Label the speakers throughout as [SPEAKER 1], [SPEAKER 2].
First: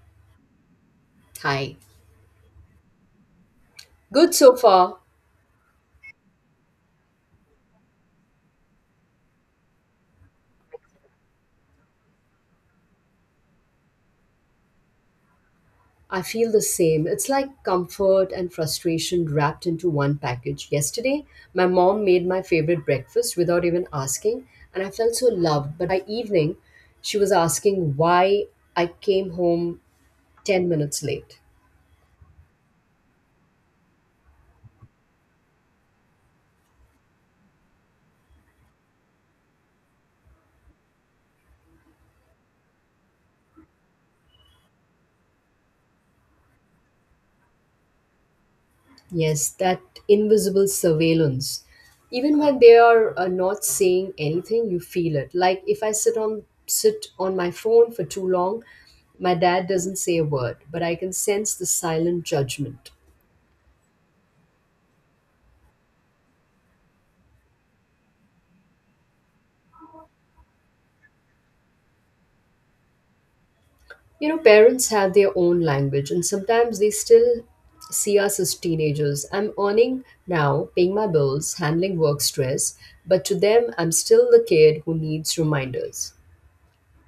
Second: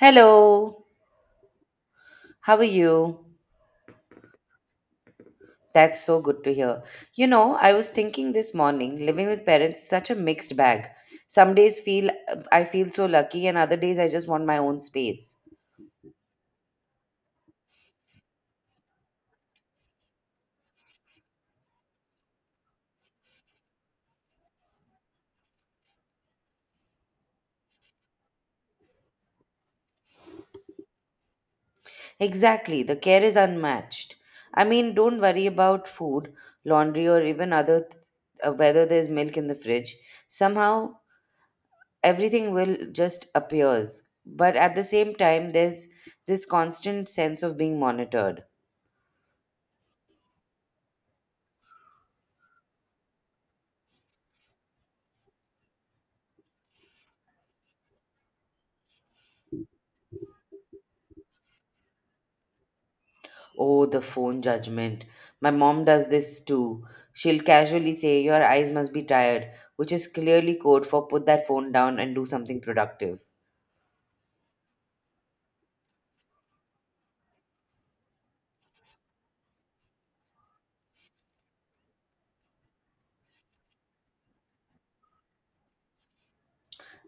[SPEAKER 1] Hello,
[SPEAKER 2] Hi.
[SPEAKER 1] how are you?
[SPEAKER 2] Good so far.
[SPEAKER 1] That's so good to hear. You know, I was thinking this morning, living with parents is such a mixed bag. Some days feel I feel so lucky and other days I just want my own space.
[SPEAKER 2] I feel the same. It's like comfort and frustration wrapped into one package. Yesterday, my mom made my favorite breakfast without even asking, and I felt so loved. But by evening, she was asking why I came home 10 minutes late.
[SPEAKER 1] Exactly, the care is unmatched. I mean, don't worry about food, laundry or even whether there's milk in the fridge. Somehow everything will just appears. But at the same time, there's this constant sense of being monitored.
[SPEAKER 2] Yes, that invisible surveillance. Even when they are not saying anything, you feel it. Like if I sit on my phone for too long, my dad doesn't say a word, but I can sense the silent judgment.
[SPEAKER 1] Oh, the phone judgment. My mom does this too. She'll casually say, your eyes must be tired, which is clearly code for put that phone down and do something productive.
[SPEAKER 2] You know, parents have their own language, and sometimes they still see us as teenagers. I'm earning now, paying my bills, handling work stress, but to them, I'm still the kid who needs reminders.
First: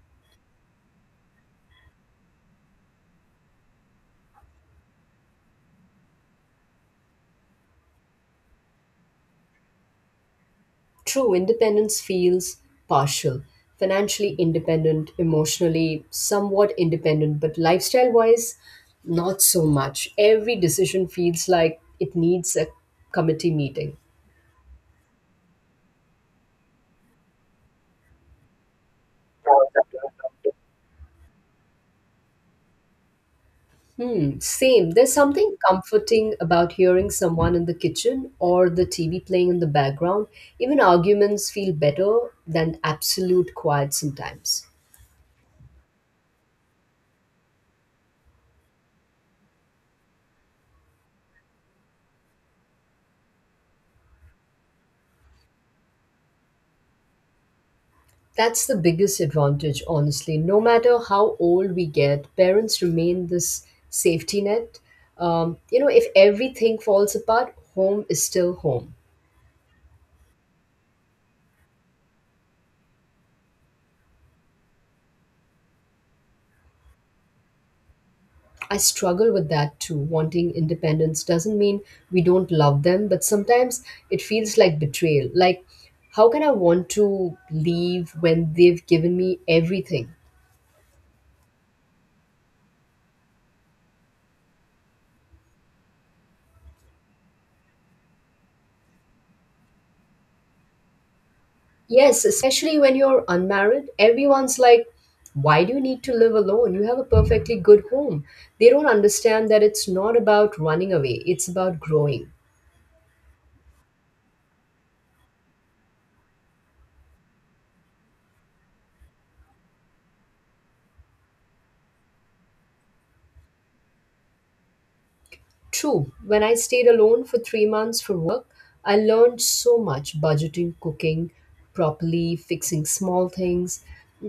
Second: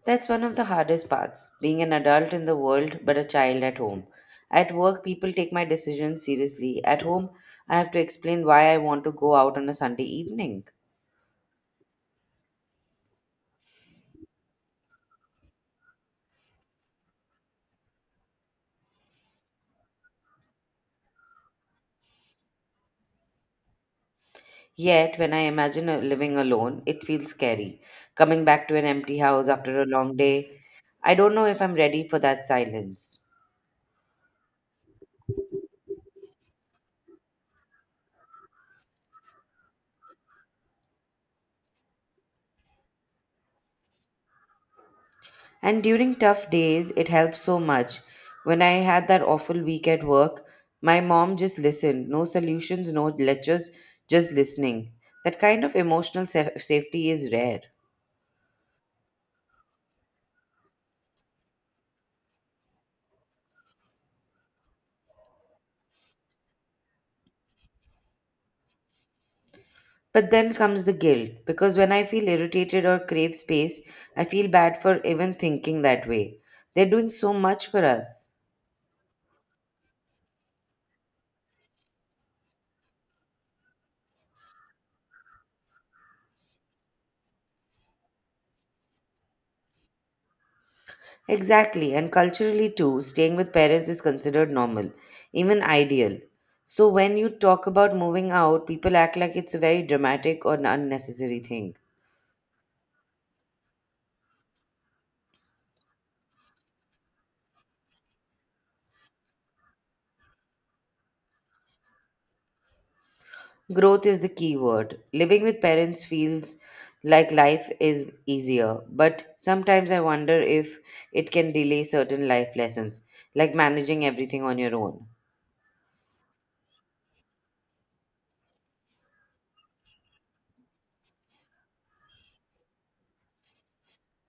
[SPEAKER 1] That's one of the hardest parts, being an adult in the world but a child at home. At work, people take my decisions seriously. At home, I have to explain why I want to go out on a Sunday evening.
[SPEAKER 2] True independence feels partial, financially independent, emotionally somewhat independent, but lifestyle wise, not so much. Every decision feels like it needs a committee meeting.
[SPEAKER 1] Yet, when I imagine living alone, it feels scary. Coming back to an empty house after a long day, I don't know if I'm ready for that silence.
[SPEAKER 2] Hmm, same. There's something comforting about hearing someone in the kitchen or the TV playing in the background. Even arguments feel better than absolute quiet sometimes.
[SPEAKER 1] And during tough days, it helps so much. When I had that awful week at work, my mom just listened. No solutions, no lectures, just listening. That kind of safety is rare.
[SPEAKER 2] That's the biggest advantage, honestly. No matter how old we get, parents remain this safety net. You know, if everything falls apart, home is still home.
[SPEAKER 1] But then comes the guilt, because when I feel irritated or crave space, I feel bad for even thinking that way. They're doing so much for us.
[SPEAKER 2] I struggle with that too. Wanting independence doesn't mean we don't love them, but sometimes it feels like betrayal. Like, how can I want to leave when they've given me everything?
[SPEAKER 1] Exactly, and culturally too, staying with parents is considered normal, even ideal. So when you talk about moving out, people act like it's a very dramatic or an unnecessary thing.
[SPEAKER 2] Yes, especially when you're unmarried, everyone's like, why do you need to live alone? You have a perfectly good home. They don't understand that it's not about running away, it's about growing.
[SPEAKER 1] Growth is the key word. Living with parents feels like life is easier, but sometimes I wonder if it can delay certain life lessons, like managing everything on your own.
[SPEAKER 2] True, when I stayed alone for 3 months for work, I learned so much budgeting, cooking properly, fixing small things.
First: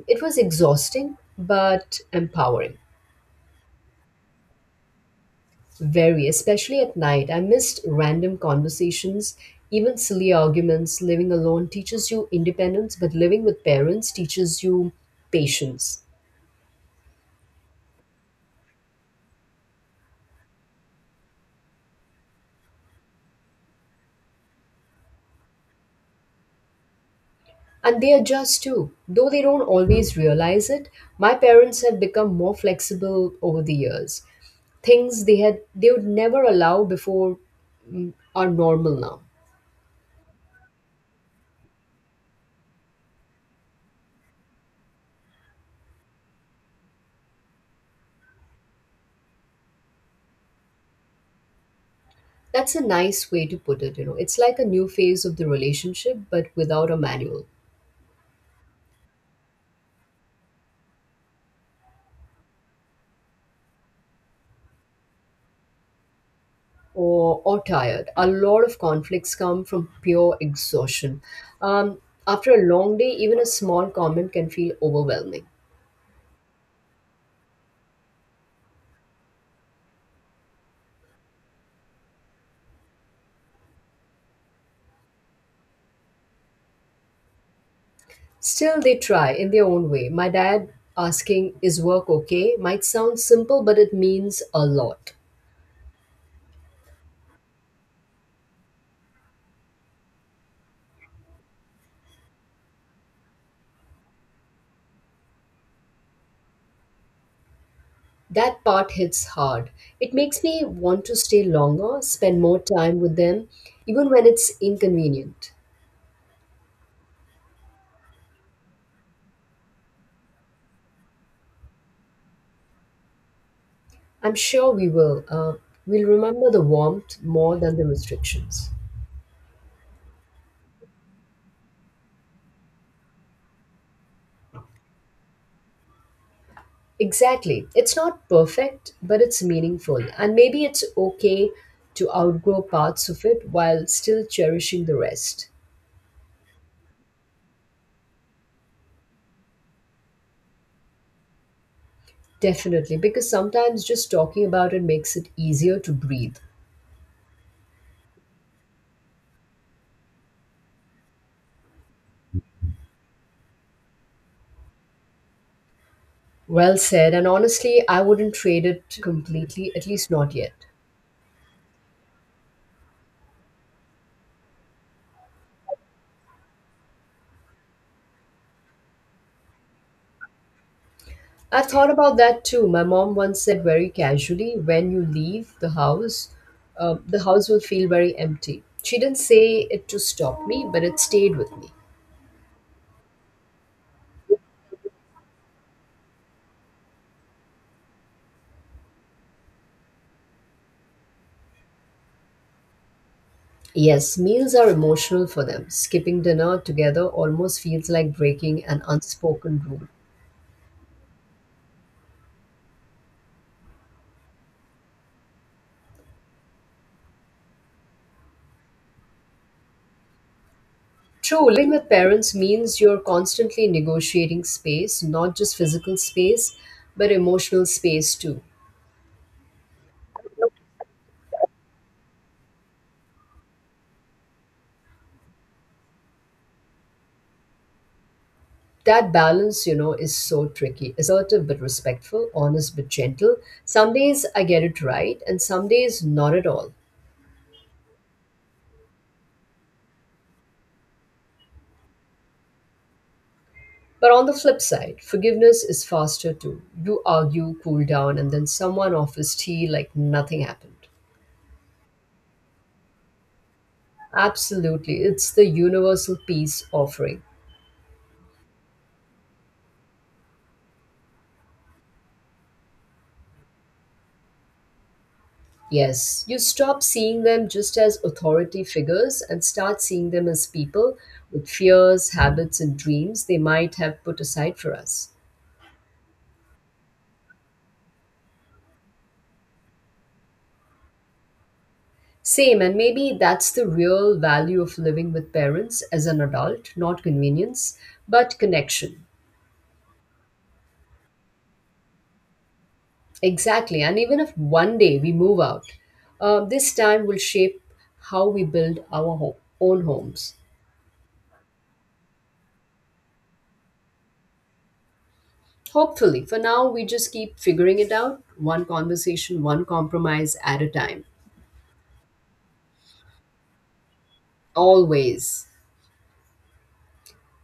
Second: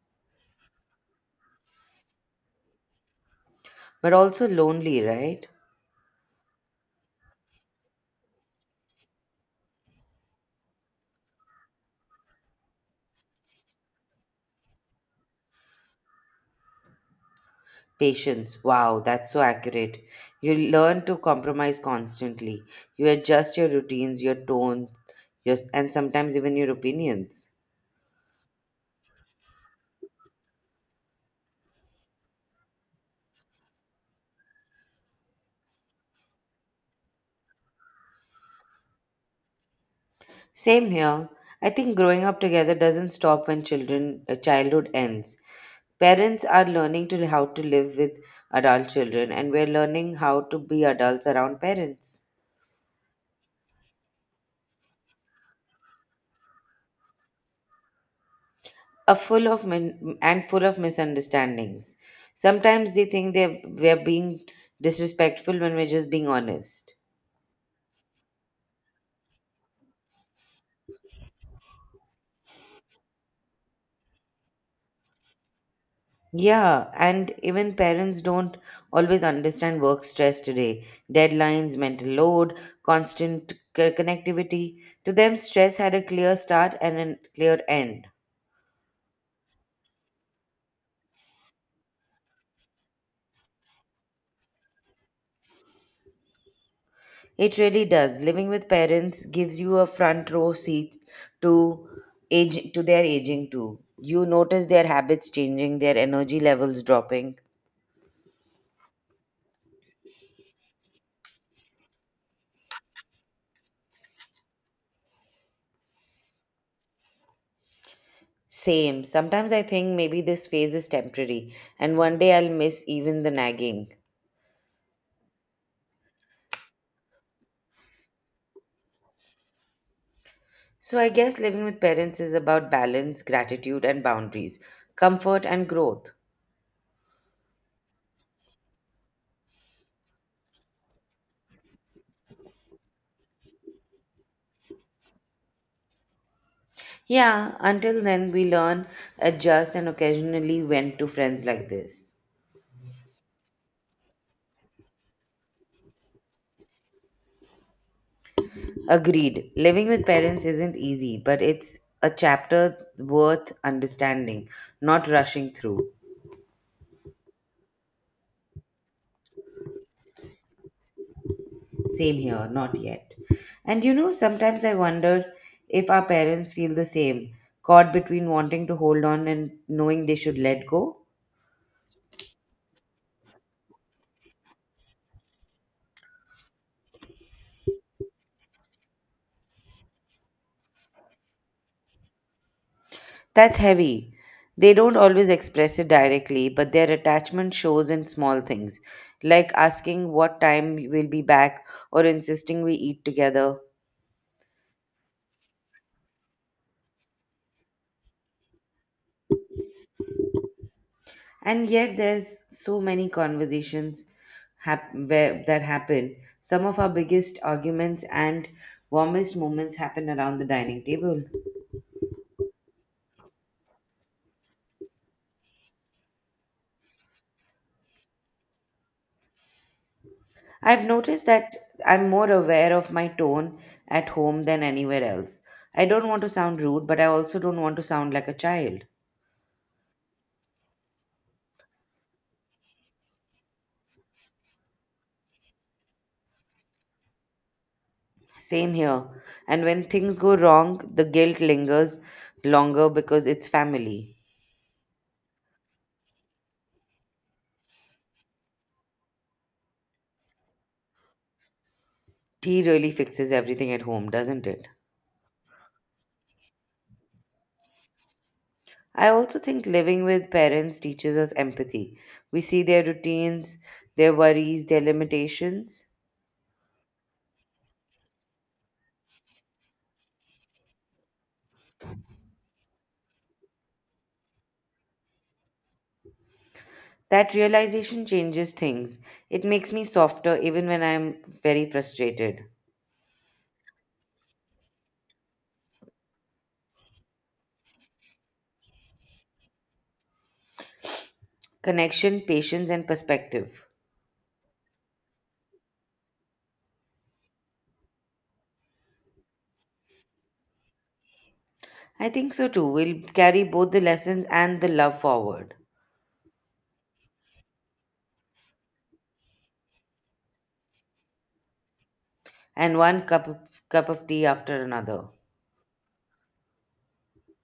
[SPEAKER 2] It was exhausting, but empowering.
[SPEAKER 1] But also lonely, right?
[SPEAKER 2] Very, especially at night. I missed random conversations, even silly arguments. Living alone teaches you independence, but living with parents teaches you patience.
[SPEAKER 1] Patience. Wow, that's so accurate. You learn to compromise constantly. You adjust your routines, your tone, your, and sometimes even your opinions.
[SPEAKER 2] And they adjust too. Though they don't always realize it, my parents have become more flexible over the years. Things they would never allow before are normal now.
[SPEAKER 1] Same here. I think growing up together doesn't stop when children childhood ends. Parents are learning to how to live with adult children, and we're learning how to be adults around parents.
[SPEAKER 2] That's a nice way to put it, you know. It's like a new phase of the relationship but without a manual.
[SPEAKER 1] Are full of misunderstandings. Sometimes they think they we're being disrespectful when we're just being honest.
[SPEAKER 2] Or tired. A lot of conflicts come from pure exhaustion. Um, After a long day, even a small comment can feel overwhelming.
[SPEAKER 1] Yeah, and even parents don't always understand work stress today. Deadlines, mental load, connectivity. To them, stress had a clear start and a clear end.
[SPEAKER 2] Still, they try in their own way. My dad asking, "Is work okay?" might sound simple, but it means a lot.
[SPEAKER 1] It really does. Living with parents gives you a front row seat to age to their aging too. You notice their habits changing, their energy levels dropping.
[SPEAKER 2] That part hits hard. It makes me want to stay longer, spend more time with them, even when it's inconvenient.
[SPEAKER 1] Same. Sometimes I think maybe this phase is temporary, and one day I'll miss even the nagging.
[SPEAKER 2] I'm sure we will. We'll remember the warmth more than the restrictions.
[SPEAKER 1] So I guess living with parents is about balance, gratitude, and boundaries, comfort, and growth.
[SPEAKER 2] Exactly. It's not perfect, but it's meaningful. And maybe it's okay to outgrow parts of it while still cherishing the rest.
[SPEAKER 1] Yeah, until then, we learn, adjust, and occasionally vent to friends like this.
[SPEAKER 2] Definitely, because sometimes just talking about it makes it easier to breathe.
[SPEAKER 1] Agreed. Living with parents isn't easy, but it's a chapter worth understanding, not rushing through.
[SPEAKER 2] Well said. And honestly, I wouldn't trade it completely, at least not yet.
[SPEAKER 1] Same here, not yet. And you know, sometimes I wonder if our parents feel the same, caught between wanting to hold on and knowing they should let go.
[SPEAKER 2] I thought about that too. My mom once said very casually, when you leave the house will feel very empty. She didn't say it to stop me, but it stayed with me.
[SPEAKER 1] That's heavy. They don't always express it directly, but their attachment shows in small things, like asking what time we'll be back or insisting we eat together.
[SPEAKER 2] Yes, meals are emotional for them. Skipping dinner together almost feels like breaking an unspoken rule.
[SPEAKER 1] And yet, there's so many conversations that happen. Some of our biggest arguments and warmest moments happen around the dining table.
[SPEAKER 2] True, living with parents means you're constantly negotiating space, not just physical space, but emotional space too.
[SPEAKER 1] I've noticed that I'm more aware of my tone at home than anywhere else. I don't want to sound rude, but I also don't want to sound like a child.
[SPEAKER 2] That balance, you know, is so tricky. Assertive but respectful, honest but gentle. Some days I get it right, and some days not at all.
[SPEAKER 1] Same here. And when things go wrong, the guilt lingers longer because it's
[SPEAKER 2] But
[SPEAKER 1] family.
[SPEAKER 2] on the flip side, forgiveness is faster too. You argue, cool down, and then someone offers tea like nothing happened.
[SPEAKER 1] Tea really fixes everything at home, doesn't it?
[SPEAKER 2] Absolutely. It's the universal peace offering.
[SPEAKER 1] I also think living with parents teaches us empathy. We see their routines, their worries, their limitations.
[SPEAKER 2] Yes, you stop seeing them just as authority figures and start seeing them as people with fears, habits, and dreams they might have put aside for us.
[SPEAKER 1] That realization changes things. It makes me softer even when I'm very frustrated.
[SPEAKER 2] Same, and maybe that's the real value of living with parents as an adult not convenience, but connection.
[SPEAKER 1] Connection, patience, and perspective.
[SPEAKER 2] Exactly, and even if one day we move out, this time will shape how we build our own homes.
[SPEAKER 1] I think so too. We'll carry both the lessons and the love forward.
[SPEAKER 2] Hopefully, for now, we just keep figuring it out one conversation, one compromise at a time.
[SPEAKER 1] And cup of tea after another.
[SPEAKER 2] Always.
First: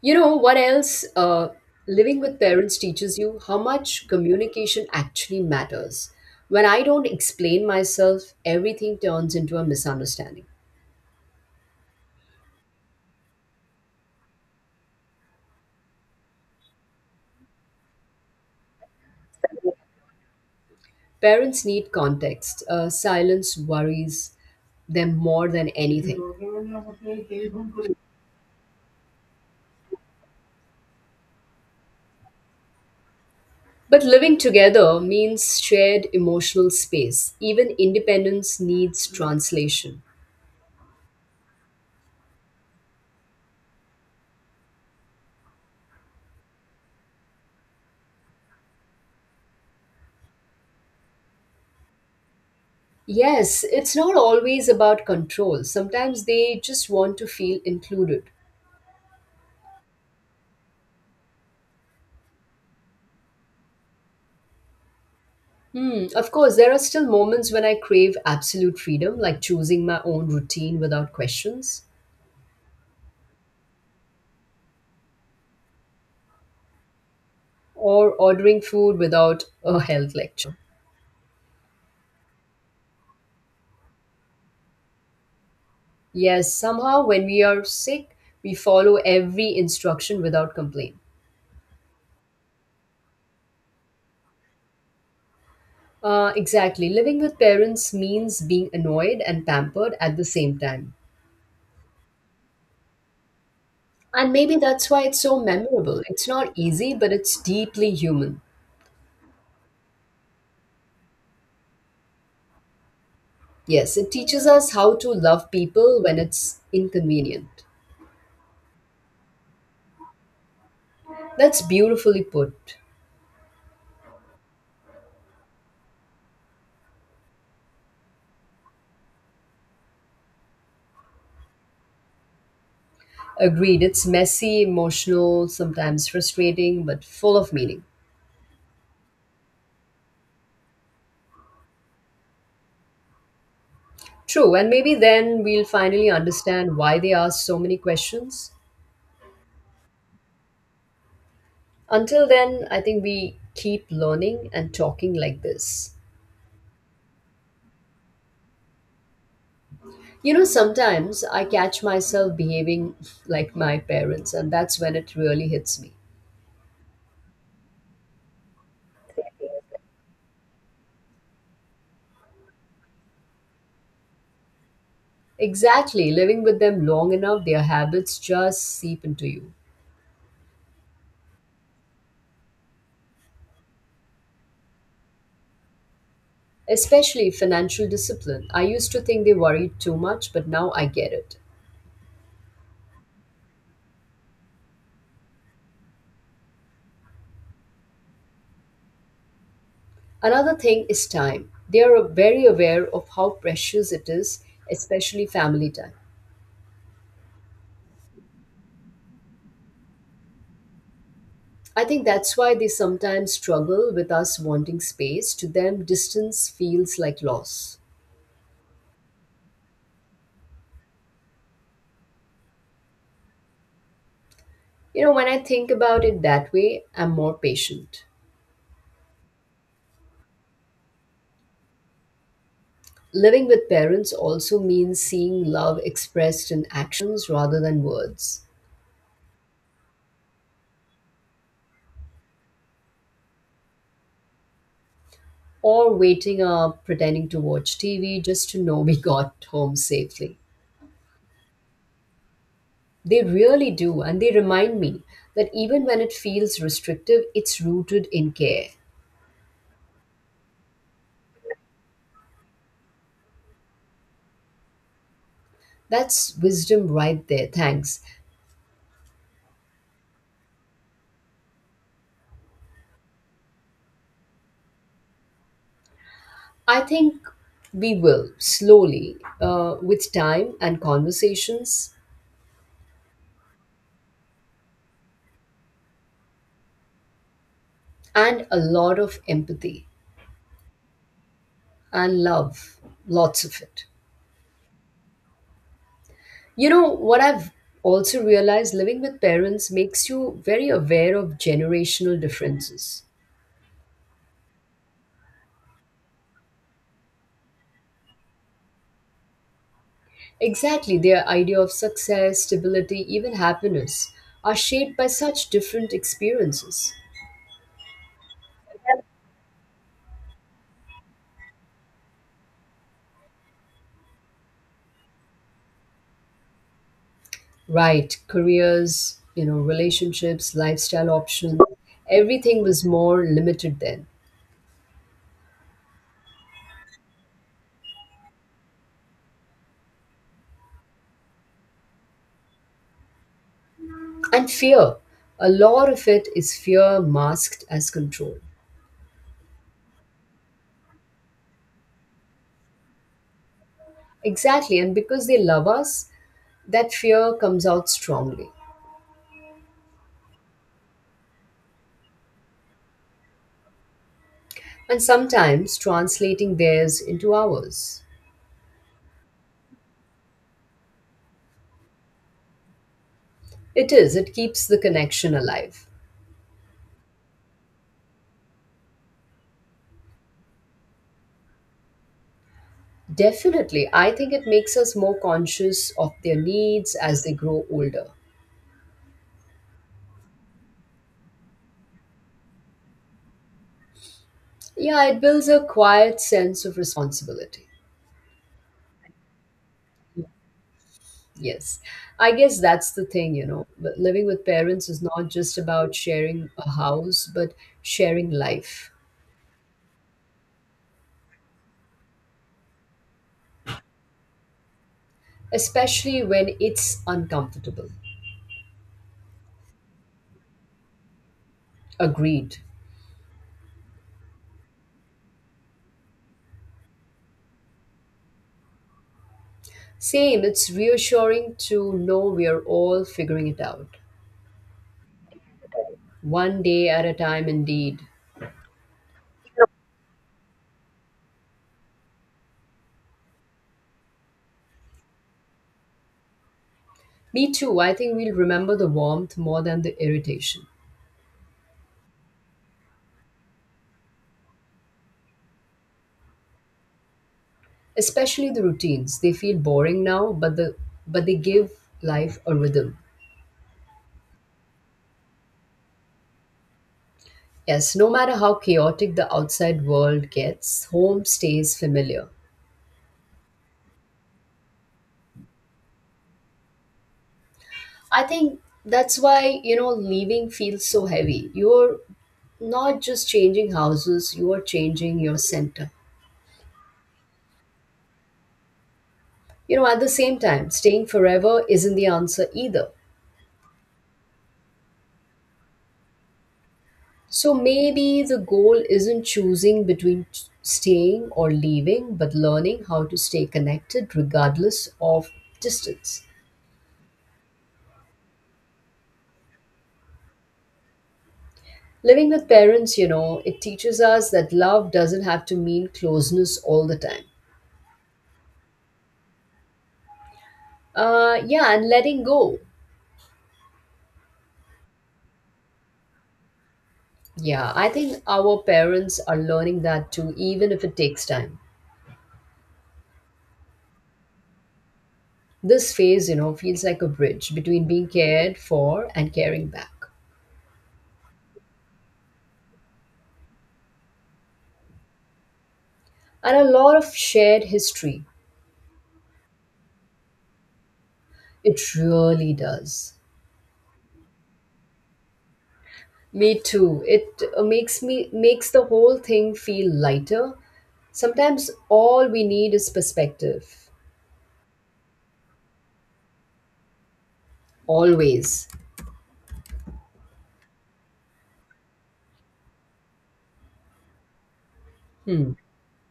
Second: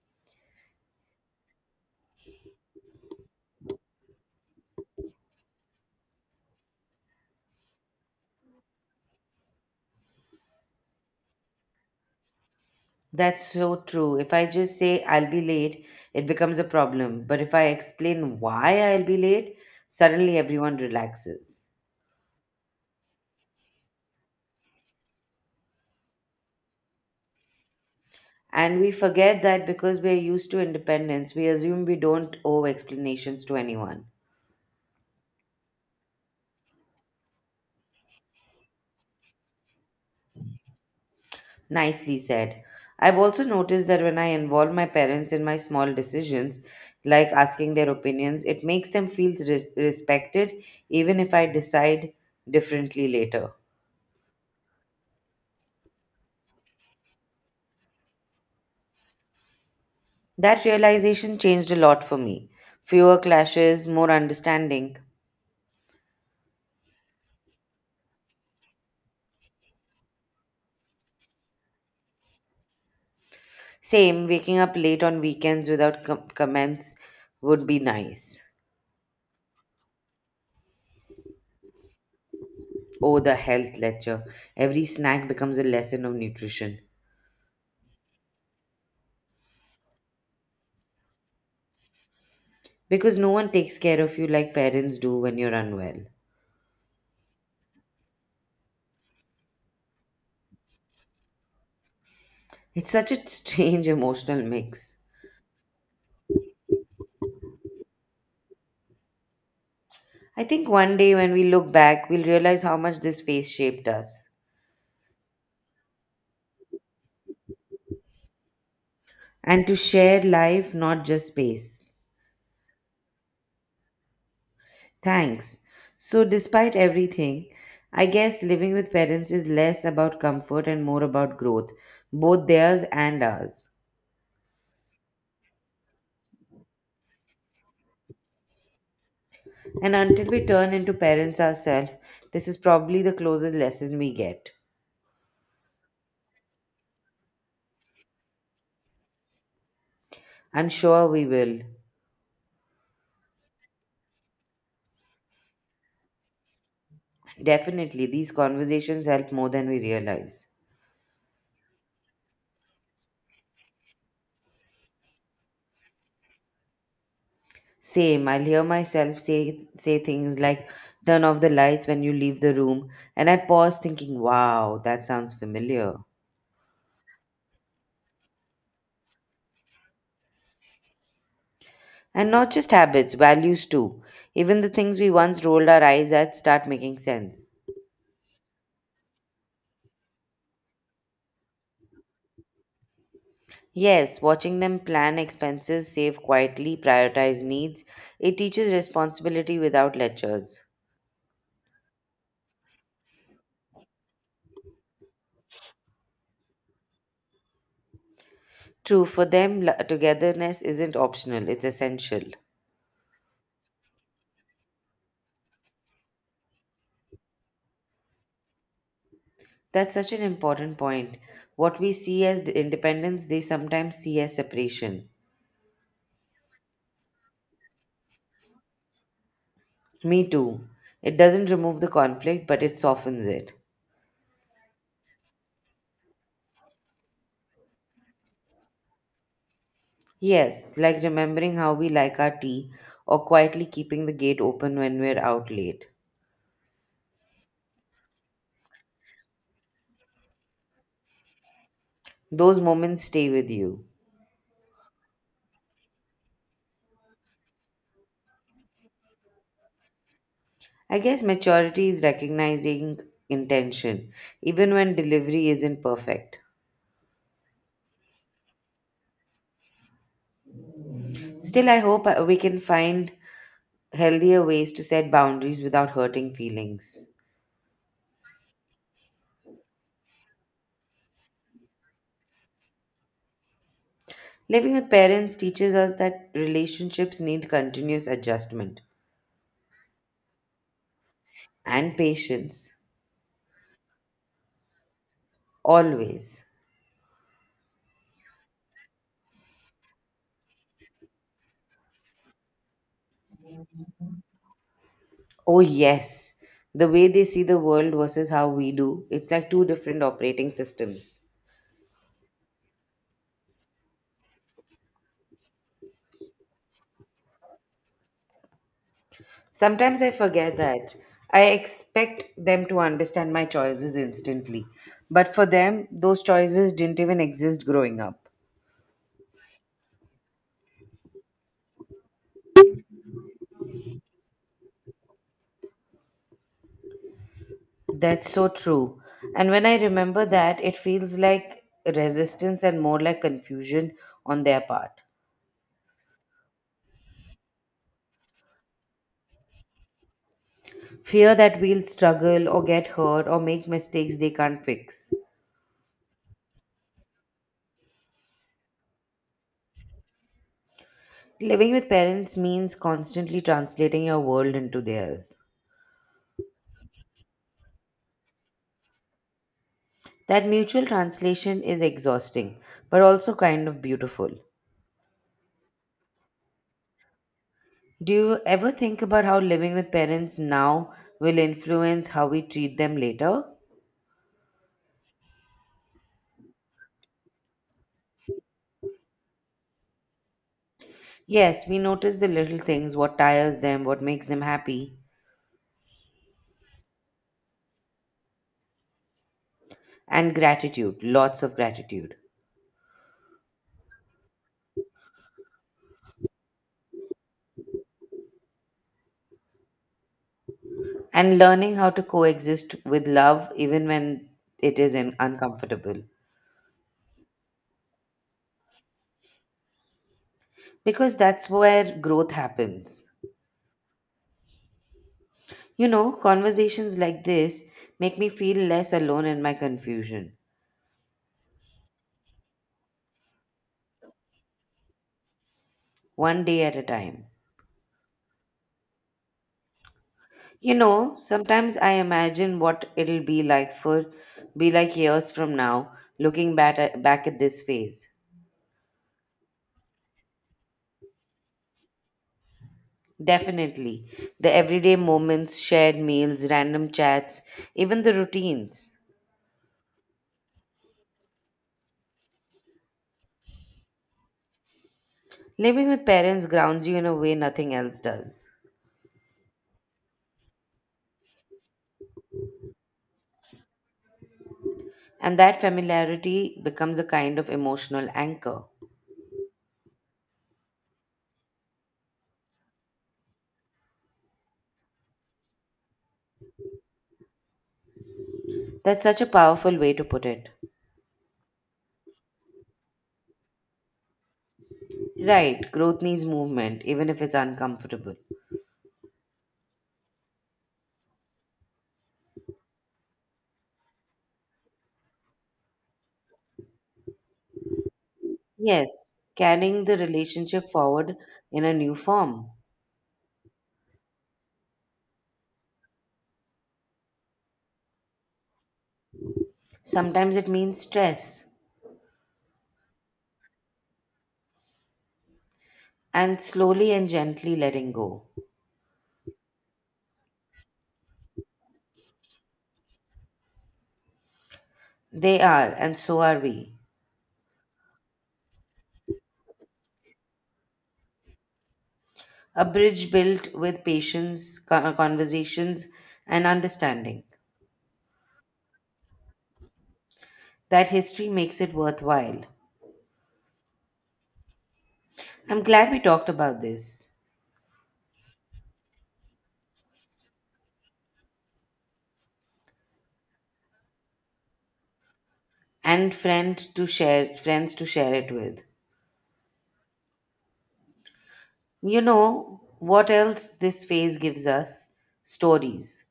[SPEAKER 2] You know what else? Living with parents teaches you how much communication actually matters. When I don't explain myself, everything turns into a misunderstanding.
[SPEAKER 1] That's so true. If I just say I'll be late, it becomes a problem. But if I explain why I'll be late, suddenly everyone relaxes.
[SPEAKER 2] Parents need context. Silence worries them more than anything.
[SPEAKER 1] And we forget that because we're used to independence, we assume we don't owe explanations to
[SPEAKER 2] But
[SPEAKER 1] anyone.
[SPEAKER 2] living together means shared emotional space. Even independence needs translation.
[SPEAKER 1] Nicely said. I've also noticed that when I involve my parents in my small decisions, like asking their opinions, it makes them feel respected even if I decide differently later.
[SPEAKER 2] Yes, it's not always about control. Sometimes they just want to feel included.
[SPEAKER 1] That realization changed a lot for me. Fewer clashes, more understanding.
[SPEAKER 2] Hmm, of course, there are still moments when I crave absolute freedom, like choosing my own routine without questions
[SPEAKER 1] Same, waking up late on weekends without comments would be
[SPEAKER 2] or
[SPEAKER 1] nice.
[SPEAKER 2] ordering food without a health lecture.
[SPEAKER 1] Oh, the health lecture. Every snack becomes a lesson of
[SPEAKER 2] Yes,
[SPEAKER 1] nutrition.
[SPEAKER 2] somehow when we are sick, we follow every instruction without complaint.
[SPEAKER 1] Because no one takes care of you like parents do when you're unwell.
[SPEAKER 2] Exactly. Living with parents means being annoyed and pampered at the same time.
[SPEAKER 1] It's such a strange
[SPEAKER 2] And
[SPEAKER 1] emotional
[SPEAKER 2] maybe that's
[SPEAKER 1] mix.
[SPEAKER 2] why it's so memorable. It's not easy, but it's deeply human.
[SPEAKER 1] I think one day when we look back, we'll realize how much this phase shaped
[SPEAKER 2] Yes, it
[SPEAKER 1] us.
[SPEAKER 2] teaches us how to love people when it's inconvenient.
[SPEAKER 1] And to share life, not just
[SPEAKER 2] That's
[SPEAKER 1] space.
[SPEAKER 2] beautifully put.
[SPEAKER 1] Thanks. So, despite everything, I guess living with parents is less about comfort and more about growth, both theirs and ours.
[SPEAKER 2] Agreed, it's messy, emotional, sometimes frustrating, but full of meaning.
[SPEAKER 1] And until we turn into parents ourselves, this is probably the closest lesson we get.
[SPEAKER 2] True, and maybe then we'll finally understand why they ask so many questions.
[SPEAKER 1] I'm sure we will.
[SPEAKER 2] Until then, I think we keep learning and talking like this.
[SPEAKER 1] Definitely, these conversations help more than we
[SPEAKER 2] You know,
[SPEAKER 1] realize.
[SPEAKER 2] sometimes I catch myself behaving like my parents, and that's when it really hits me.
[SPEAKER 1] Same, I'll say things like, turn off the lights when you leave the room, and I pause thinking, wow, that sounds familiar.
[SPEAKER 2] Exactly. Living with them long enough, their habits just seep into you.
[SPEAKER 1] And not just habits, values too. Even the things we once rolled our eyes at start making
[SPEAKER 2] Especially
[SPEAKER 1] sense.
[SPEAKER 2] financial discipline. I used to think they worried too much, but now I get it.
[SPEAKER 1] Yes, watching them plan expenses, save quietly, prioritize needs, it teaches responsibility without
[SPEAKER 2] Another
[SPEAKER 1] lectures.
[SPEAKER 2] thing is time. They are very aware of how precious it is, especially family time.
[SPEAKER 1] True, for them, togetherness isn't optional, it's
[SPEAKER 2] I think
[SPEAKER 1] essential.
[SPEAKER 2] that's why they sometimes struggle with us wanting space. To them, distance feels like loss.
[SPEAKER 1] That's such an important point. What we see as independence, they sometimes see as
[SPEAKER 2] You
[SPEAKER 1] separation.
[SPEAKER 2] know, when I think about it that way, I'm more patient.
[SPEAKER 1] Me too. It doesn't remove the conflict, but it softens
[SPEAKER 2] Living
[SPEAKER 1] it.
[SPEAKER 2] with parents also means seeing love expressed in actions rather than words.
[SPEAKER 1] Yes, like remembering how we like our tea or quietly keeping the gate open when we're out late.
[SPEAKER 2] Or waiting up pretending to watch TV just to know we got home safely.
[SPEAKER 1] Those moments
[SPEAKER 2] They
[SPEAKER 1] stay with
[SPEAKER 2] really
[SPEAKER 1] you.
[SPEAKER 2] do, and they remind me that even when it feels restrictive, it's rooted in care.
[SPEAKER 1] I guess maturity is recognizing intention, even when delivery isn't
[SPEAKER 2] That's
[SPEAKER 1] perfect.
[SPEAKER 2] wisdom right there. Thanks.
[SPEAKER 1] Still, I hope we can find healthier ways to set boundaries without hurting
[SPEAKER 2] I
[SPEAKER 1] feelings.
[SPEAKER 2] think we will slowly, with time and conversations,
[SPEAKER 1] Living with parents teaches us that relationships need continuous
[SPEAKER 2] and a
[SPEAKER 1] adjustment
[SPEAKER 2] lot of empathy
[SPEAKER 1] and
[SPEAKER 2] and
[SPEAKER 1] patience,
[SPEAKER 2] love, lots of it.
[SPEAKER 1] always.
[SPEAKER 2] You know, what I've also realized living with parents makes you very aware of generational differences.
[SPEAKER 1] Oh, yes. The way they see the world versus how we do, it's like two different operating
[SPEAKER 2] Exactly,
[SPEAKER 1] systems.
[SPEAKER 2] their idea of success, stability, even happiness are shaped by such different experiences.
[SPEAKER 1] Sometimes I forget that. I expect them to understand my choices instantly. But for them, those choices didn't even exist growing
[SPEAKER 2] Right,
[SPEAKER 1] up.
[SPEAKER 2] careers, you know, relationships, lifestyle options, everything was more limited then.
[SPEAKER 1] That's so true. And when I remember that, it feels like resistance and more like confusion on
[SPEAKER 2] And
[SPEAKER 1] their
[SPEAKER 2] fear,
[SPEAKER 1] part.
[SPEAKER 2] a lot of it is fear masked as control.
[SPEAKER 1] Fear that we'll struggle or get hurt or make mistakes they can't
[SPEAKER 2] Exactly, and
[SPEAKER 1] fix.
[SPEAKER 2] because they love us, that fear comes out strongly.
[SPEAKER 1] Living with parents means constantly translating your world into
[SPEAKER 2] And
[SPEAKER 1] theirs.
[SPEAKER 2] sometimes translating theirs into ours.
[SPEAKER 1] That mutual translation is exhausting, but also kind of
[SPEAKER 2] It is,
[SPEAKER 1] beautiful.
[SPEAKER 2] it keeps the connection alive.
[SPEAKER 1] Do you ever think about how living with parents now will influence how we treat them later?
[SPEAKER 2] Definitely. I think it makes us more conscious of their needs as they grow older.
[SPEAKER 1] Yes, we notice the little things, what tires them, what makes them happy,
[SPEAKER 2] Yeah, it builds a quiet sense of responsibility.
[SPEAKER 1] and gratitude, lots of
[SPEAKER 2] Yes.
[SPEAKER 1] gratitude.
[SPEAKER 2] I guess that's the thing, you know. But Living with parents is not just about sharing a house, but sharing life,
[SPEAKER 1] And learning how to coexist with love even when it is in uncomfortable.
[SPEAKER 2] especially when it's uncomfortable.
[SPEAKER 1] Because that's where growth
[SPEAKER 2] Agreed.
[SPEAKER 1] happens. You know, conversations like this make me feel less alone in my confusion,
[SPEAKER 2] Same, it's reassuring to know we are all figuring it out.
[SPEAKER 1] one
[SPEAKER 2] One
[SPEAKER 1] day at a
[SPEAKER 2] day at a
[SPEAKER 1] time.
[SPEAKER 2] time, indeed.
[SPEAKER 1] You know, sometimes I imagine what it'll be like for be like years from now, looking back at
[SPEAKER 2] Me
[SPEAKER 1] this
[SPEAKER 2] too. I
[SPEAKER 1] phase.
[SPEAKER 2] think we'll remember the warmth more than the irritation.
[SPEAKER 1] Definitely, the everyday moments, shared meals, random chats, even the
[SPEAKER 2] Especially the
[SPEAKER 1] routines.
[SPEAKER 2] routines. They feel boring now, but they give life a rhythm.
[SPEAKER 1] Living with parents grounds you in a way nothing
[SPEAKER 2] Yes,
[SPEAKER 1] else
[SPEAKER 2] no matter
[SPEAKER 1] does.
[SPEAKER 2] how chaotic the outside world gets, home stays familiar.
[SPEAKER 1] And that familiarity becomes a kind of emotional
[SPEAKER 2] I think
[SPEAKER 1] anchor.
[SPEAKER 2] that's why, you know, leaving feels so heavy. You're not just changing houses, you are changing your center.
[SPEAKER 1] That's such a
[SPEAKER 2] You
[SPEAKER 1] powerful
[SPEAKER 2] know,
[SPEAKER 1] way
[SPEAKER 2] at
[SPEAKER 1] to
[SPEAKER 2] the
[SPEAKER 1] put
[SPEAKER 2] same
[SPEAKER 1] it.
[SPEAKER 2] time, staying forever isn't the answer either.
[SPEAKER 1] Right, growth needs movement, even if it's
[SPEAKER 2] So
[SPEAKER 1] uncomfortable.
[SPEAKER 2] maybe the goal isn't choosing between staying or leaving, but learning how to stay connected regardless of distance.
[SPEAKER 1] Yes, carrying the relationship forward in a new
[SPEAKER 2] Living with
[SPEAKER 1] form.
[SPEAKER 2] parents, you know, it teaches us that love doesn't have to mean closeness all the time.
[SPEAKER 1] Sometimes it means stress,
[SPEAKER 2] Yeah, and letting go.
[SPEAKER 1] and slowly and gently
[SPEAKER 2] Yeah, I
[SPEAKER 1] letting
[SPEAKER 2] think
[SPEAKER 1] go.
[SPEAKER 2] our parents are learning that too, even if it takes time.
[SPEAKER 1] They are,
[SPEAKER 2] This
[SPEAKER 1] and so
[SPEAKER 2] phase, you
[SPEAKER 1] are
[SPEAKER 2] know,
[SPEAKER 1] we.
[SPEAKER 2] feels like a bridge between being cared for and caring back.
[SPEAKER 1] A bridge built with patience, conversations, and
[SPEAKER 2] And a lot of
[SPEAKER 1] understanding.
[SPEAKER 2] shared history.
[SPEAKER 1] That history makes it
[SPEAKER 2] It
[SPEAKER 1] worthwhile.
[SPEAKER 2] really does.
[SPEAKER 1] I'm glad we talked
[SPEAKER 2] Me
[SPEAKER 1] about
[SPEAKER 2] too.
[SPEAKER 1] this.
[SPEAKER 2] It makes the whole thing feel lighter. Sometimes all we need is perspective.
[SPEAKER 1] And friends to share it with.
[SPEAKER 2] Always.
[SPEAKER 1] You know what else this phase gives us?
[SPEAKER 2] Hmm.
[SPEAKER 1] Stories.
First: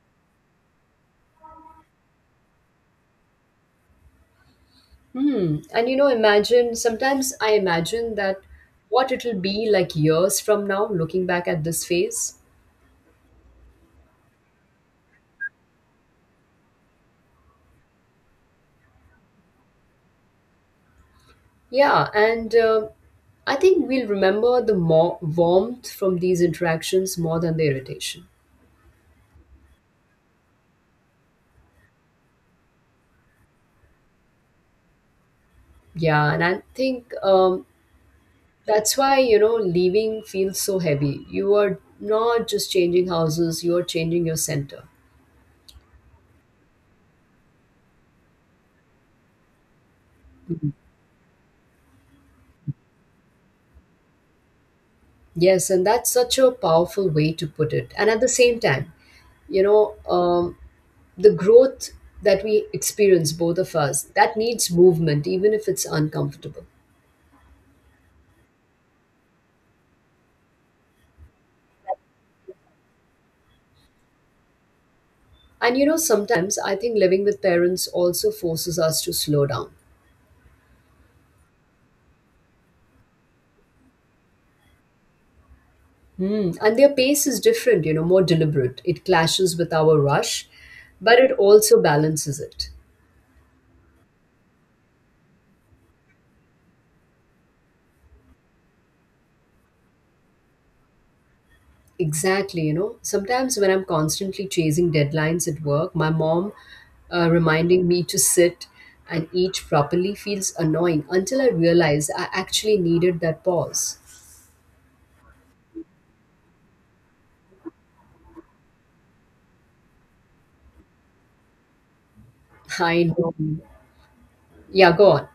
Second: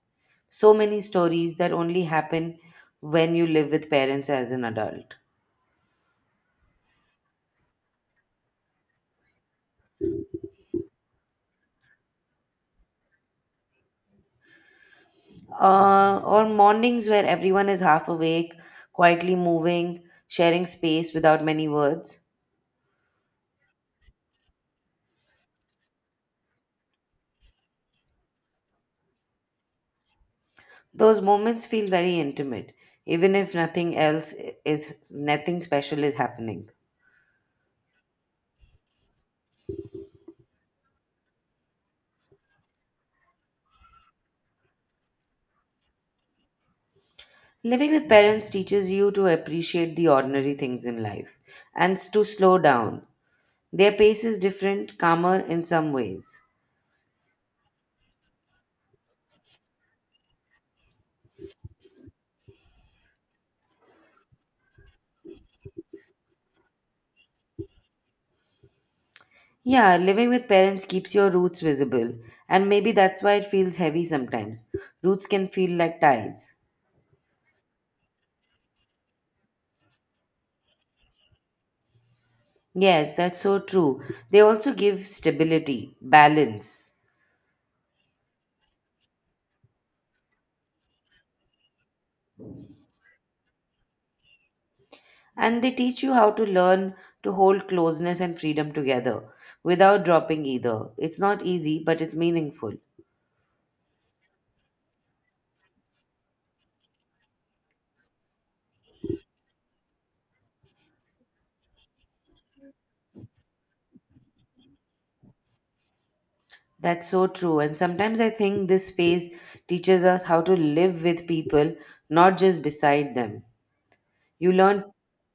[SPEAKER 1] So many stories that only happen when you live with parents as an adult.
[SPEAKER 2] Hmm. And you know, imagine sometimes I imagine that what it'll be like years from now, looking back at this phase.
[SPEAKER 1] Or mornings where everyone is half awake, quietly moving, sharing space without many
[SPEAKER 2] Yeah,
[SPEAKER 1] words.
[SPEAKER 2] and I think we'll remember the more warmth from these interactions more than the irritation.
[SPEAKER 1] Those moments feel very intimate, even if nothing special is
[SPEAKER 2] Yeah, and I
[SPEAKER 1] happening.
[SPEAKER 2] think that's why, you know, leaving feels so heavy. You are not just changing houses, you are changing your center.
[SPEAKER 1] Living with parents teaches you to appreciate the ordinary things in life and to slow down. Their pace is different, calmer in
[SPEAKER 2] Yes, and
[SPEAKER 1] some
[SPEAKER 2] that's such
[SPEAKER 1] ways.
[SPEAKER 2] a powerful way to put it. And at the same time, you know, the growth that we experience, both of us, that needs movement, even if it's uncomfortable.
[SPEAKER 1] Yeah, living with parents keeps your roots visible, and maybe that's why it feels heavy sometimes. Roots can feel
[SPEAKER 2] And, you know,
[SPEAKER 1] like ties.
[SPEAKER 2] sometimes I think living with parents also forces us to slow down.
[SPEAKER 1] Yes, that's so true. They also give stability,
[SPEAKER 2] Hmm. And their
[SPEAKER 1] balance,
[SPEAKER 2] pace is different, you know, more deliberate. It clashes with our rush, but it also balances it.
[SPEAKER 1] and they teach you how to learn to hold closeness and freedom together without dropping either. It's not easy, but it's
[SPEAKER 2] Exactly, you
[SPEAKER 1] meaningful.
[SPEAKER 2] know, sometimes when I'm constantly chasing deadlines at work, my mom reminding me to sit and eat properly feels annoying until I realize I actually needed that pause.
[SPEAKER 1] That's so true. And sometimes I think this phase teaches us how to live with people, not just
[SPEAKER 2] I
[SPEAKER 1] beside
[SPEAKER 2] know.
[SPEAKER 1] them. You learn
[SPEAKER 2] Yeah, go on.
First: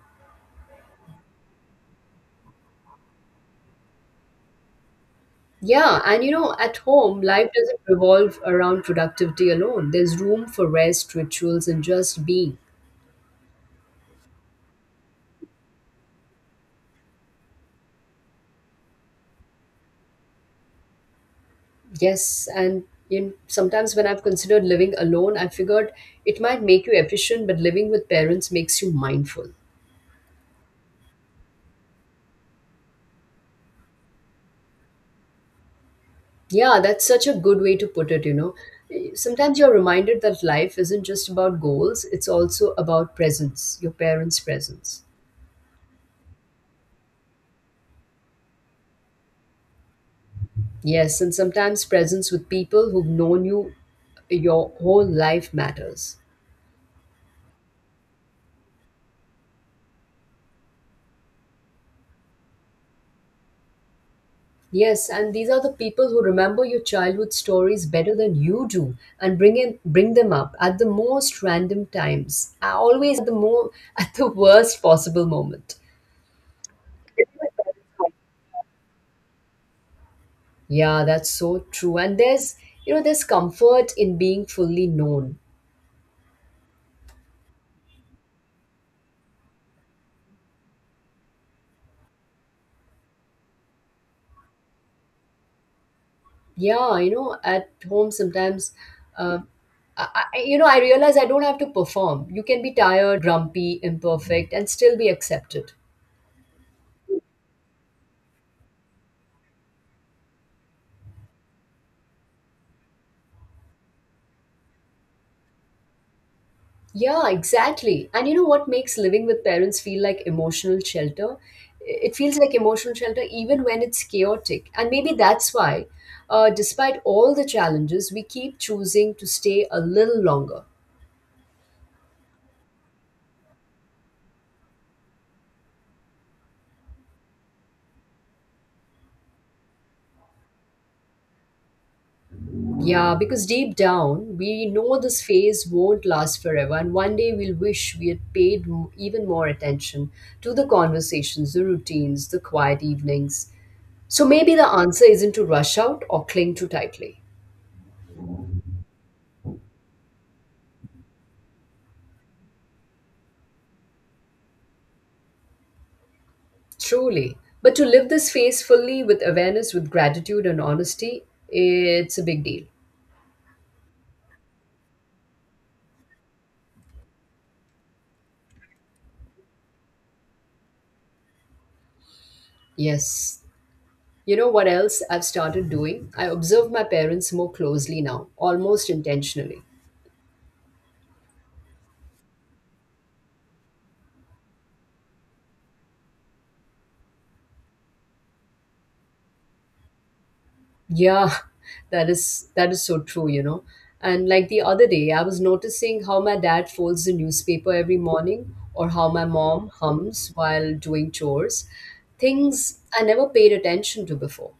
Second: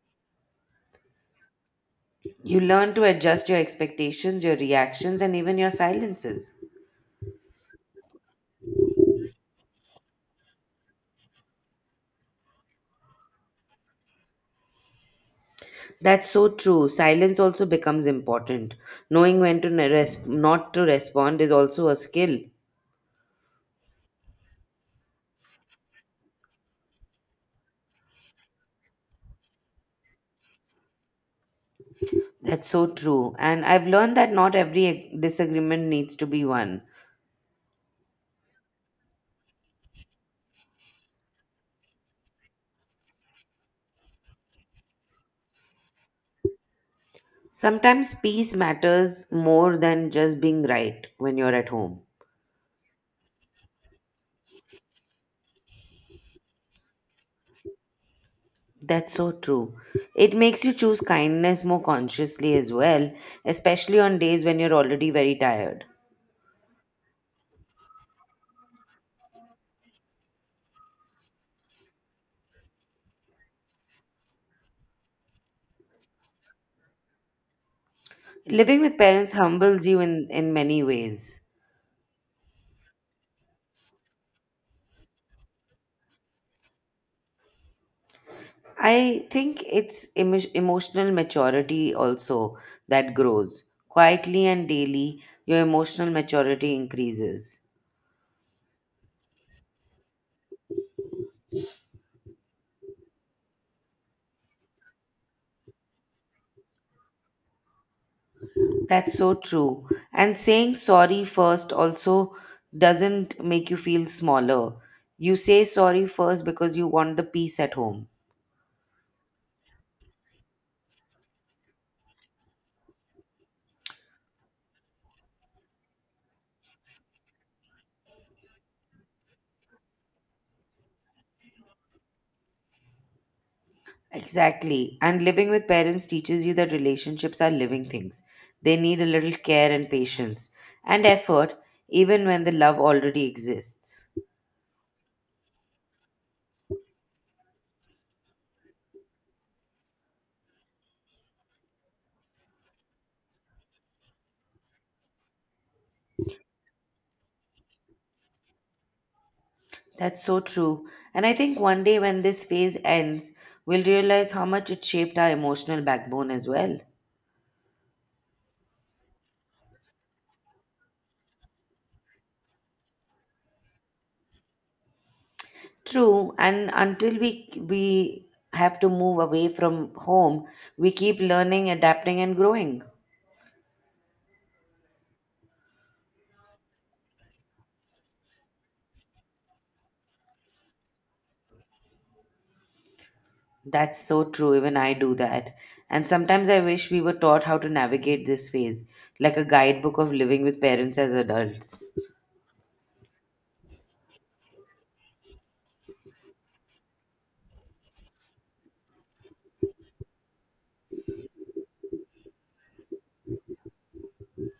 [SPEAKER 1] you learn to adjust your expectations, your reactions, and even your
[SPEAKER 2] Yeah, and you
[SPEAKER 1] silences.
[SPEAKER 2] know, at home, life doesn't revolve around productivity alone. There's room for rest, rituals, and just being.
[SPEAKER 1] That's so true. Silence also becomes important. Knowing when to not to respond is also a skill.
[SPEAKER 2] Yes, and in, sometimes when I've considered living alone, I figured it might make you efficient, but living with parents makes you mindful.
[SPEAKER 1] That's so true. And I've learned that not every disagreement needs to be
[SPEAKER 2] Yeah,
[SPEAKER 1] one.
[SPEAKER 2] that's such a good way to put it. Sometimes you're reminded that life isn't just about goals, it's also about presence, your parents' presence.
[SPEAKER 1] Sometimes peace matters more than just being right
[SPEAKER 2] Yes, and
[SPEAKER 1] when you're at
[SPEAKER 2] sometimes
[SPEAKER 1] home.
[SPEAKER 2] presence with people who've known you your whole life matters.
[SPEAKER 1] That's so true. It makes you choose kindness more consciously as well, especially on days when you're
[SPEAKER 2] Yes,
[SPEAKER 1] already
[SPEAKER 2] and
[SPEAKER 1] very
[SPEAKER 2] these are the
[SPEAKER 1] tired.
[SPEAKER 2] people who remember your childhood stories better than you do and bring them up at the most random times, always at the more at the worst possible moment.
[SPEAKER 1] Living with parents humbles you in many
[SPEAKER 2] Yeah, that's
[SPEAKER 1] ways.
[SPEAKER 2] so true. And there's comfort in being fully known.
[SPEAKER 1] I think it's emotional maturity also that grows. Quietly and daily, your emotional maturity
[SPEAKER 2] Yeah, you know,
[SPEAKER 1] increases.
[SPEAKER 2] at home sometimes, uh, I I realize I don't have to perform. You can be tired, grumpy, imperfect, and still be accepted.
[SPEAKER 1] That's so true. And saying sorry first also doesn't make you feel smaller. You say sorry first because you want the
[SPEAKER 2] Yeah,
[SPEAKER 1] peace at home.
[SPEAKER 2] exactly. And you know what makes living with parents feel like emotional shelter? It feels like emotional shelter even when it's chaotic. And maybe that's why, despite all the challenges, we keep choosing to stay a little longer.
[SPEAKER 1] Exactly. And living with parents teaches you that relationships are living things. They need a little care and patience and effort, even when the love
[SPEAKER 2] Yeah,
[SPEAKER 1] already
[SPEAKER 2] because deep
[SPEAKER 1] exists.
[SPEAKER 2] down, we know this phase won't last forever, and one day we'll wish we had even more attention to the conversations, the routines, the quiet evenings. So maybe the answer isn't to rush out or cling too tightly,
[SPEAKER 1] That's so true. And I think one day when this phase ends, we'll realize how much it shaped our emotional backbone as well.
[SPEAKER 2] truly, but to live this phase fully with awareness, with gratitude, and honesty, it's a big deal.
[SPEAKER 1] True. And until we have to move away from home, we keep learning, adapting, and growing.
[SPEAKER 2] Yes. You know what else I've started doing? I observe my parents more closely now, almost intentionally.
[SPEAKER 1] That's so true, even I do that. And sometimes I wish we were taught how to navigate this phase, like a guidebook of living with parents as
[SPEAKER 2] Yeah,
[SPEAKER 1] adults.
[SPEAKER 2] that is so true. And like the other day, I was noticing how my dad folds the newspaper every morning or how my mom hums while doing chores. Things I never paid attention to before.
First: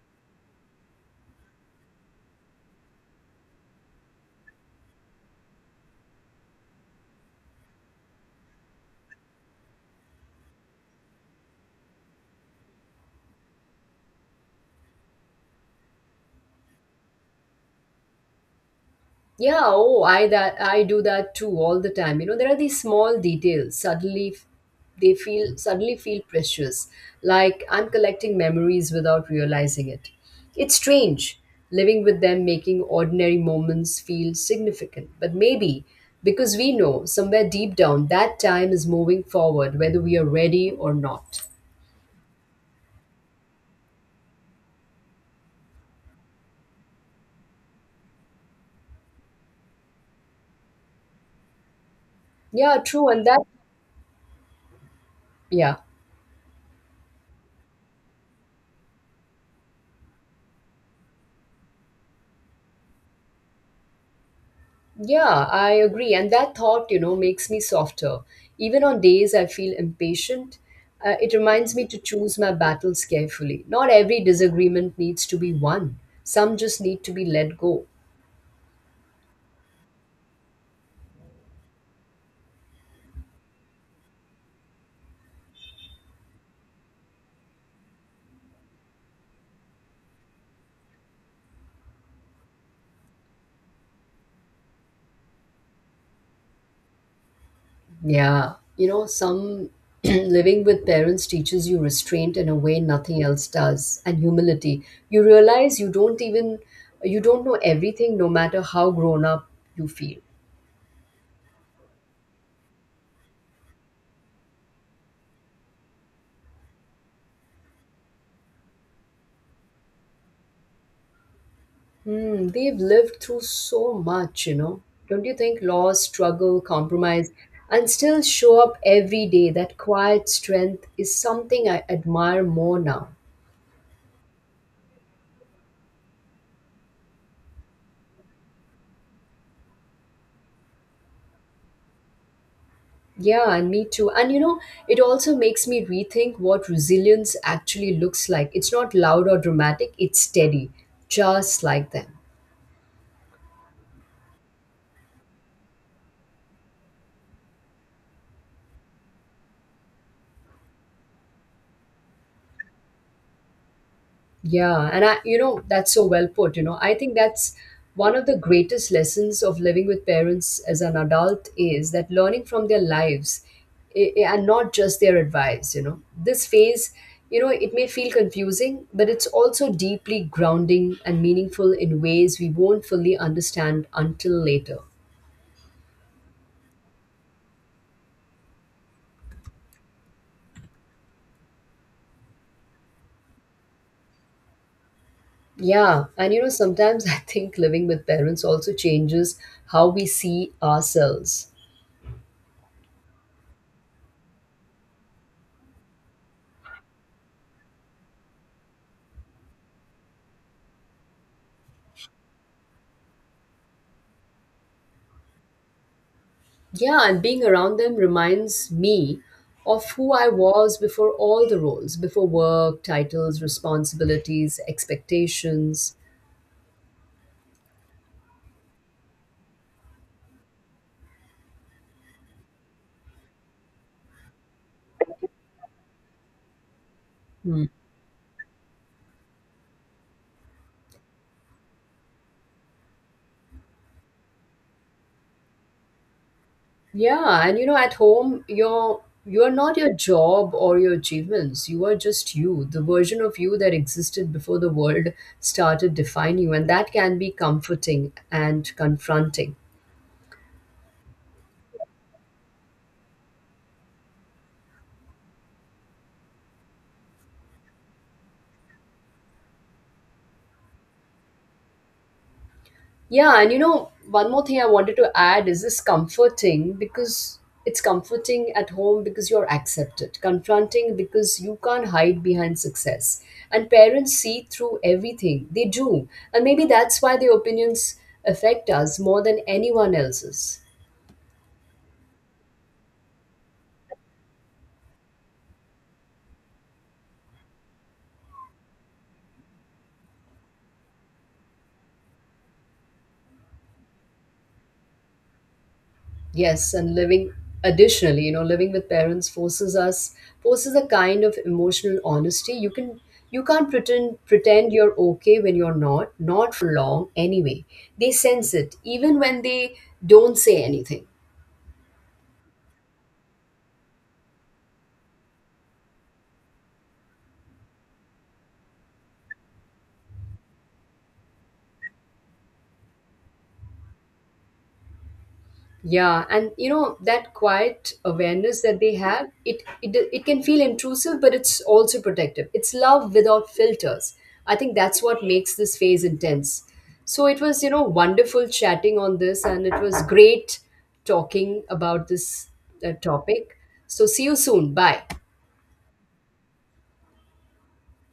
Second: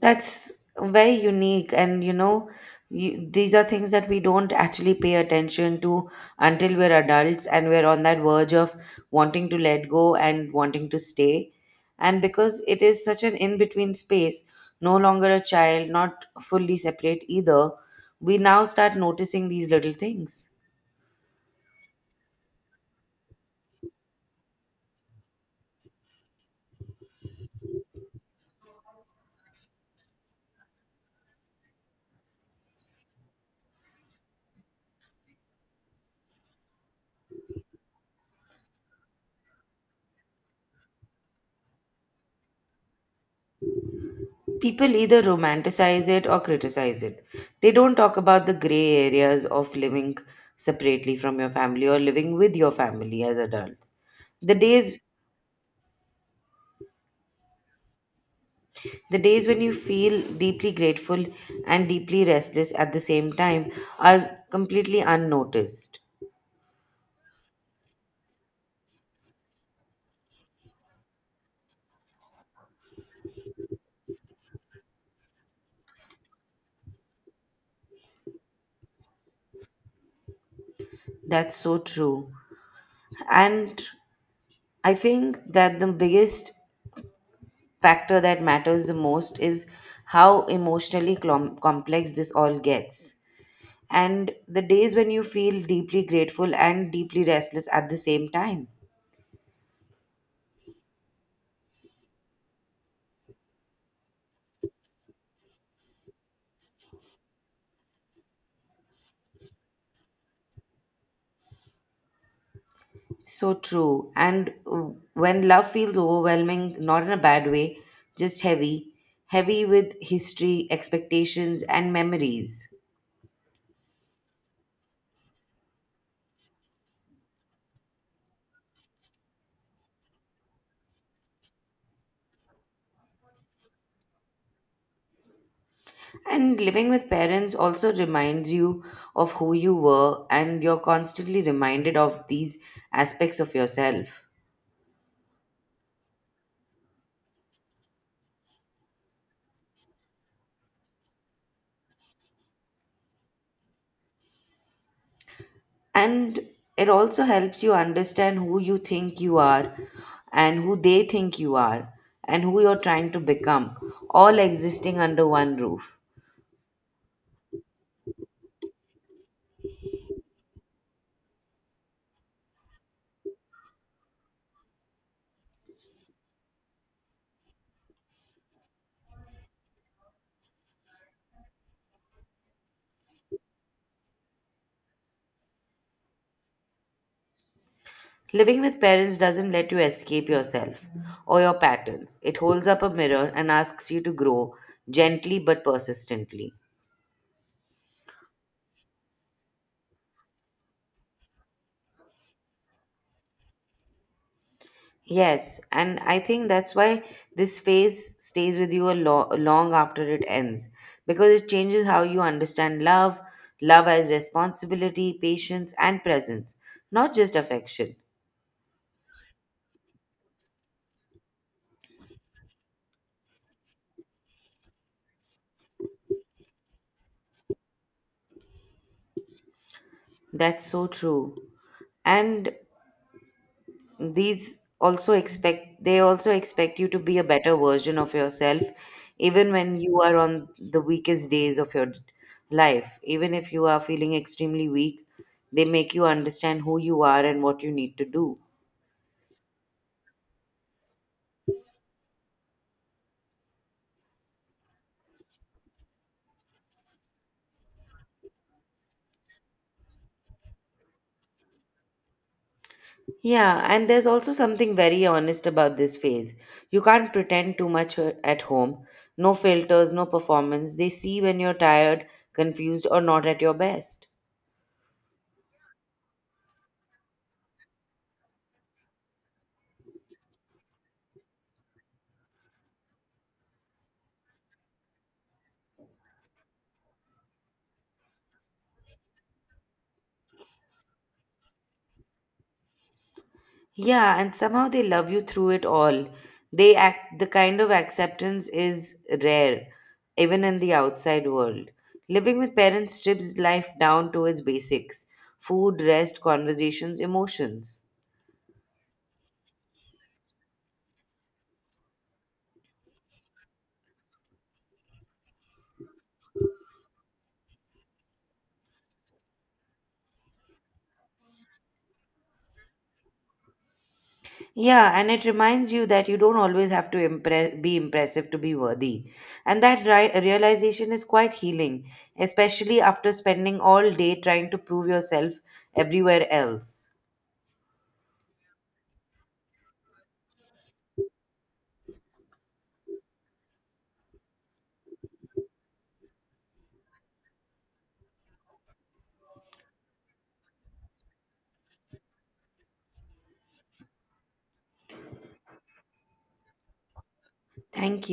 [SPEAKER 1] That's very unique, and you know, you, these are things that we don't actually pay attention to until we're adults and we're on that verge of wanting to let go and wanting to stay. And because it is such an in between space, no longer a child, not fully separate either, we now start noticing
[SPEAKER 2] Yeah,
[SPEAKER 1] these little
[SPEAKER 2] oh, I
[SPEAKER 1] things.
[SPEAKER 2] that I do that too all the time. You know, there are these small details suddenly feel precious, like I'm collecting memories without realizing it. It's strange living with them making ordinary moments feel significant, but maybe because we know somewhere deep down that time is moving forward whether we are ready or not.
[SPEAKER 1] People either romanticize it or criticize it. They don't talk about the gray areas of living separately from your family or living with your
[SPEAKER 2] Yeah, true,
[SPEAKER 1] family
[SPEAKER 2] and
[SPEAKER 1] as
[SPEAKER 2] that
[SPEAKER 1] adults. The days
[SPEAKER 2] yeah.
[SPEAKER 1] the days when you feel deeply grateful and deeply restless at the same time are completely
[SPEAKER 2] Yeah, I
[SPEAKER 1] unnoticed.
[SPEAKER 2] agree. And that thought makes me softer. Even on days I feel impatient, it reminds me to choose my battles carefully. Not every disagreement needs to be won, some just need to be let go.
[SPEAKER 1] That's so true. And I think that the biggest factor that matters the most is how emotionally clom complex this all gets. And the days when you feel deeply grateful and deeply restless at the same
[SPEAKER 2] Yeah,
[SPEAKER 1] time.
[SPEAKER 2] you know, some living with parents teaches you restraint in a way nothing else does and humility. You realize you don't know everything, no matter how grown up you feel.
[SPEAKER 1] So true. And when love feels overwhelming, not in a bad way, just heavy, heavy with history, expectations, and
[SPEAKER 2] Hmm,
[SPEAKER 1] memories.
[SPEAKER 2] they've lived through so much. Don't you think loss, struggle, compromise, and still show up every day? That quiet strength is something I admire more now.
[SPEAKER 1] And living with parents also reminds you of who you were, and you're constantly reminded of these aspects
[SPEAKER 2] Yeah,
[SPEAKER 1] of
[SPEAKER 2] and me too.
[SPEAKER 1] yourself.
[SPEAKER 2] And you know, it also makes me rethink what resilience actually looks like. It's not loud or dramatic, it's steady, just like them.
[SPEAKER 1] And it also helps you understand who you think you are and who they think you are and who you're trying to become, all
[SPEAKER 2] Yeah,
[SPEAKER 1] existing
[SPEAKER 2] and
[SPEAKER 1] under one
[SPEAKER 2] that's
[SPEAKER 1] roof.
[SPEAKER 2] so well put. You know, I think that's one of the greatest lessons of living with parents as an adult is that learning from their lives and not just their advice. This phase, it may feel confusing, but it's also deeply grounding and meaningful in ways we won't fully understand until later.
[SPEAKER 1] Living with parents doesn't let you escape yourself or your patterns. It holds up a mirror and asks you to grow gently but
[SPEAKER 2] Yeah, and you know,
[SPEAKER 1] persistently.
[SPEAKER 2] sometimes I think living with parents also changes how we see ourselves.
[SPEAKER 1] Yes, and I think that's why this phase stays with you a long after it ends because it changes how you understand love, love as responsibility, patience, and presence,
[SPEAKER 2] Yeah,
[SPEAKER 1] not
[SPEAKER 2] and
[SPEAKER 1] just
[SPEAKER 2] being around them
[SPEAKER 1] affection.
[SPEAKER 2] reminds me of who I was before all the roles, before work, titles, responsibilities, expectations.
[SPEAKER 1] That's so true. And these also expect they also expect you to be a better
[SPEAKER 2] Hmm.
[SPEAKER 1] version of yourself even when you are on the weakest days of your life, even if you are feeling extremely weak. They make you understand who you are and
[SPEAKER 2] Yeah, and
[SPEAKER 1] what
[SPEAKER 2] you
[SPEAKER 1] you
[SPEAKER 2] know, at
[SPEAKER 1] need to do.
[SPEAKER 2] home, you're not your job or your achievements. You are just you, the version of you that existed before the world started defining you, and that can be comforting and confronting.
[SPEAKER 1] Yeah, and there's also something very honest about this phase. You can't pretend too much at home. No filters, no performance. They see when you're tired, confused, or not
[SPEAKER 2] Yeah,
[SPEAKER 1] at
[SPEAKER 2] and
[SPEAKER 1] your
[SPEAKER 2] you know,
[SPEAKER 1] best.
[SPEAKER 2] one more thing I wanted to add is this comforting because it's comforting at home because you're accepted, confronting because you can't hide behind success. And parents see through everything, they do. And maybe that's why their opinions affect us more than anyone else's.
[SPEAKER 1] Yeah, and somehow they love you through it all. They act the kind of acceptance is rare, even in the outside world. Living with parents strips life down to its basics: food, rest,
[SPEAKER 2] Yes, and
[SPEAKER 1] conversations,
[SPEAKER 2] living
[SPEAKER 1] emotions.
[SPEAKER 2] additionally, you know, living with parents forces a kind of emotional honesty. You can't pretend you're okay when you're not, not for long anyway. They sense it even when they don't say anything.
[SPEAKER 1] Yeah, and it reminds you that you don't always have to impress, be impressive to be worthy. And that realization is quite healing, especially after spending all day trying to prove yourself
[SPEAKER 2] Yeah,
[SPEAKER 1] everywhere
[SPEAKER 2] and you
[SPEAKER 1] else.
[SPEAKER 2] know that quiet awareness that they have, it can feel intrusive, but it's also protective. It's love without filters. I think that's what makes this phase intense. So it was wonderful chatting on this, and it was great talking about this topic. So see you soon. Bye.
[SPEAKER 1] Thank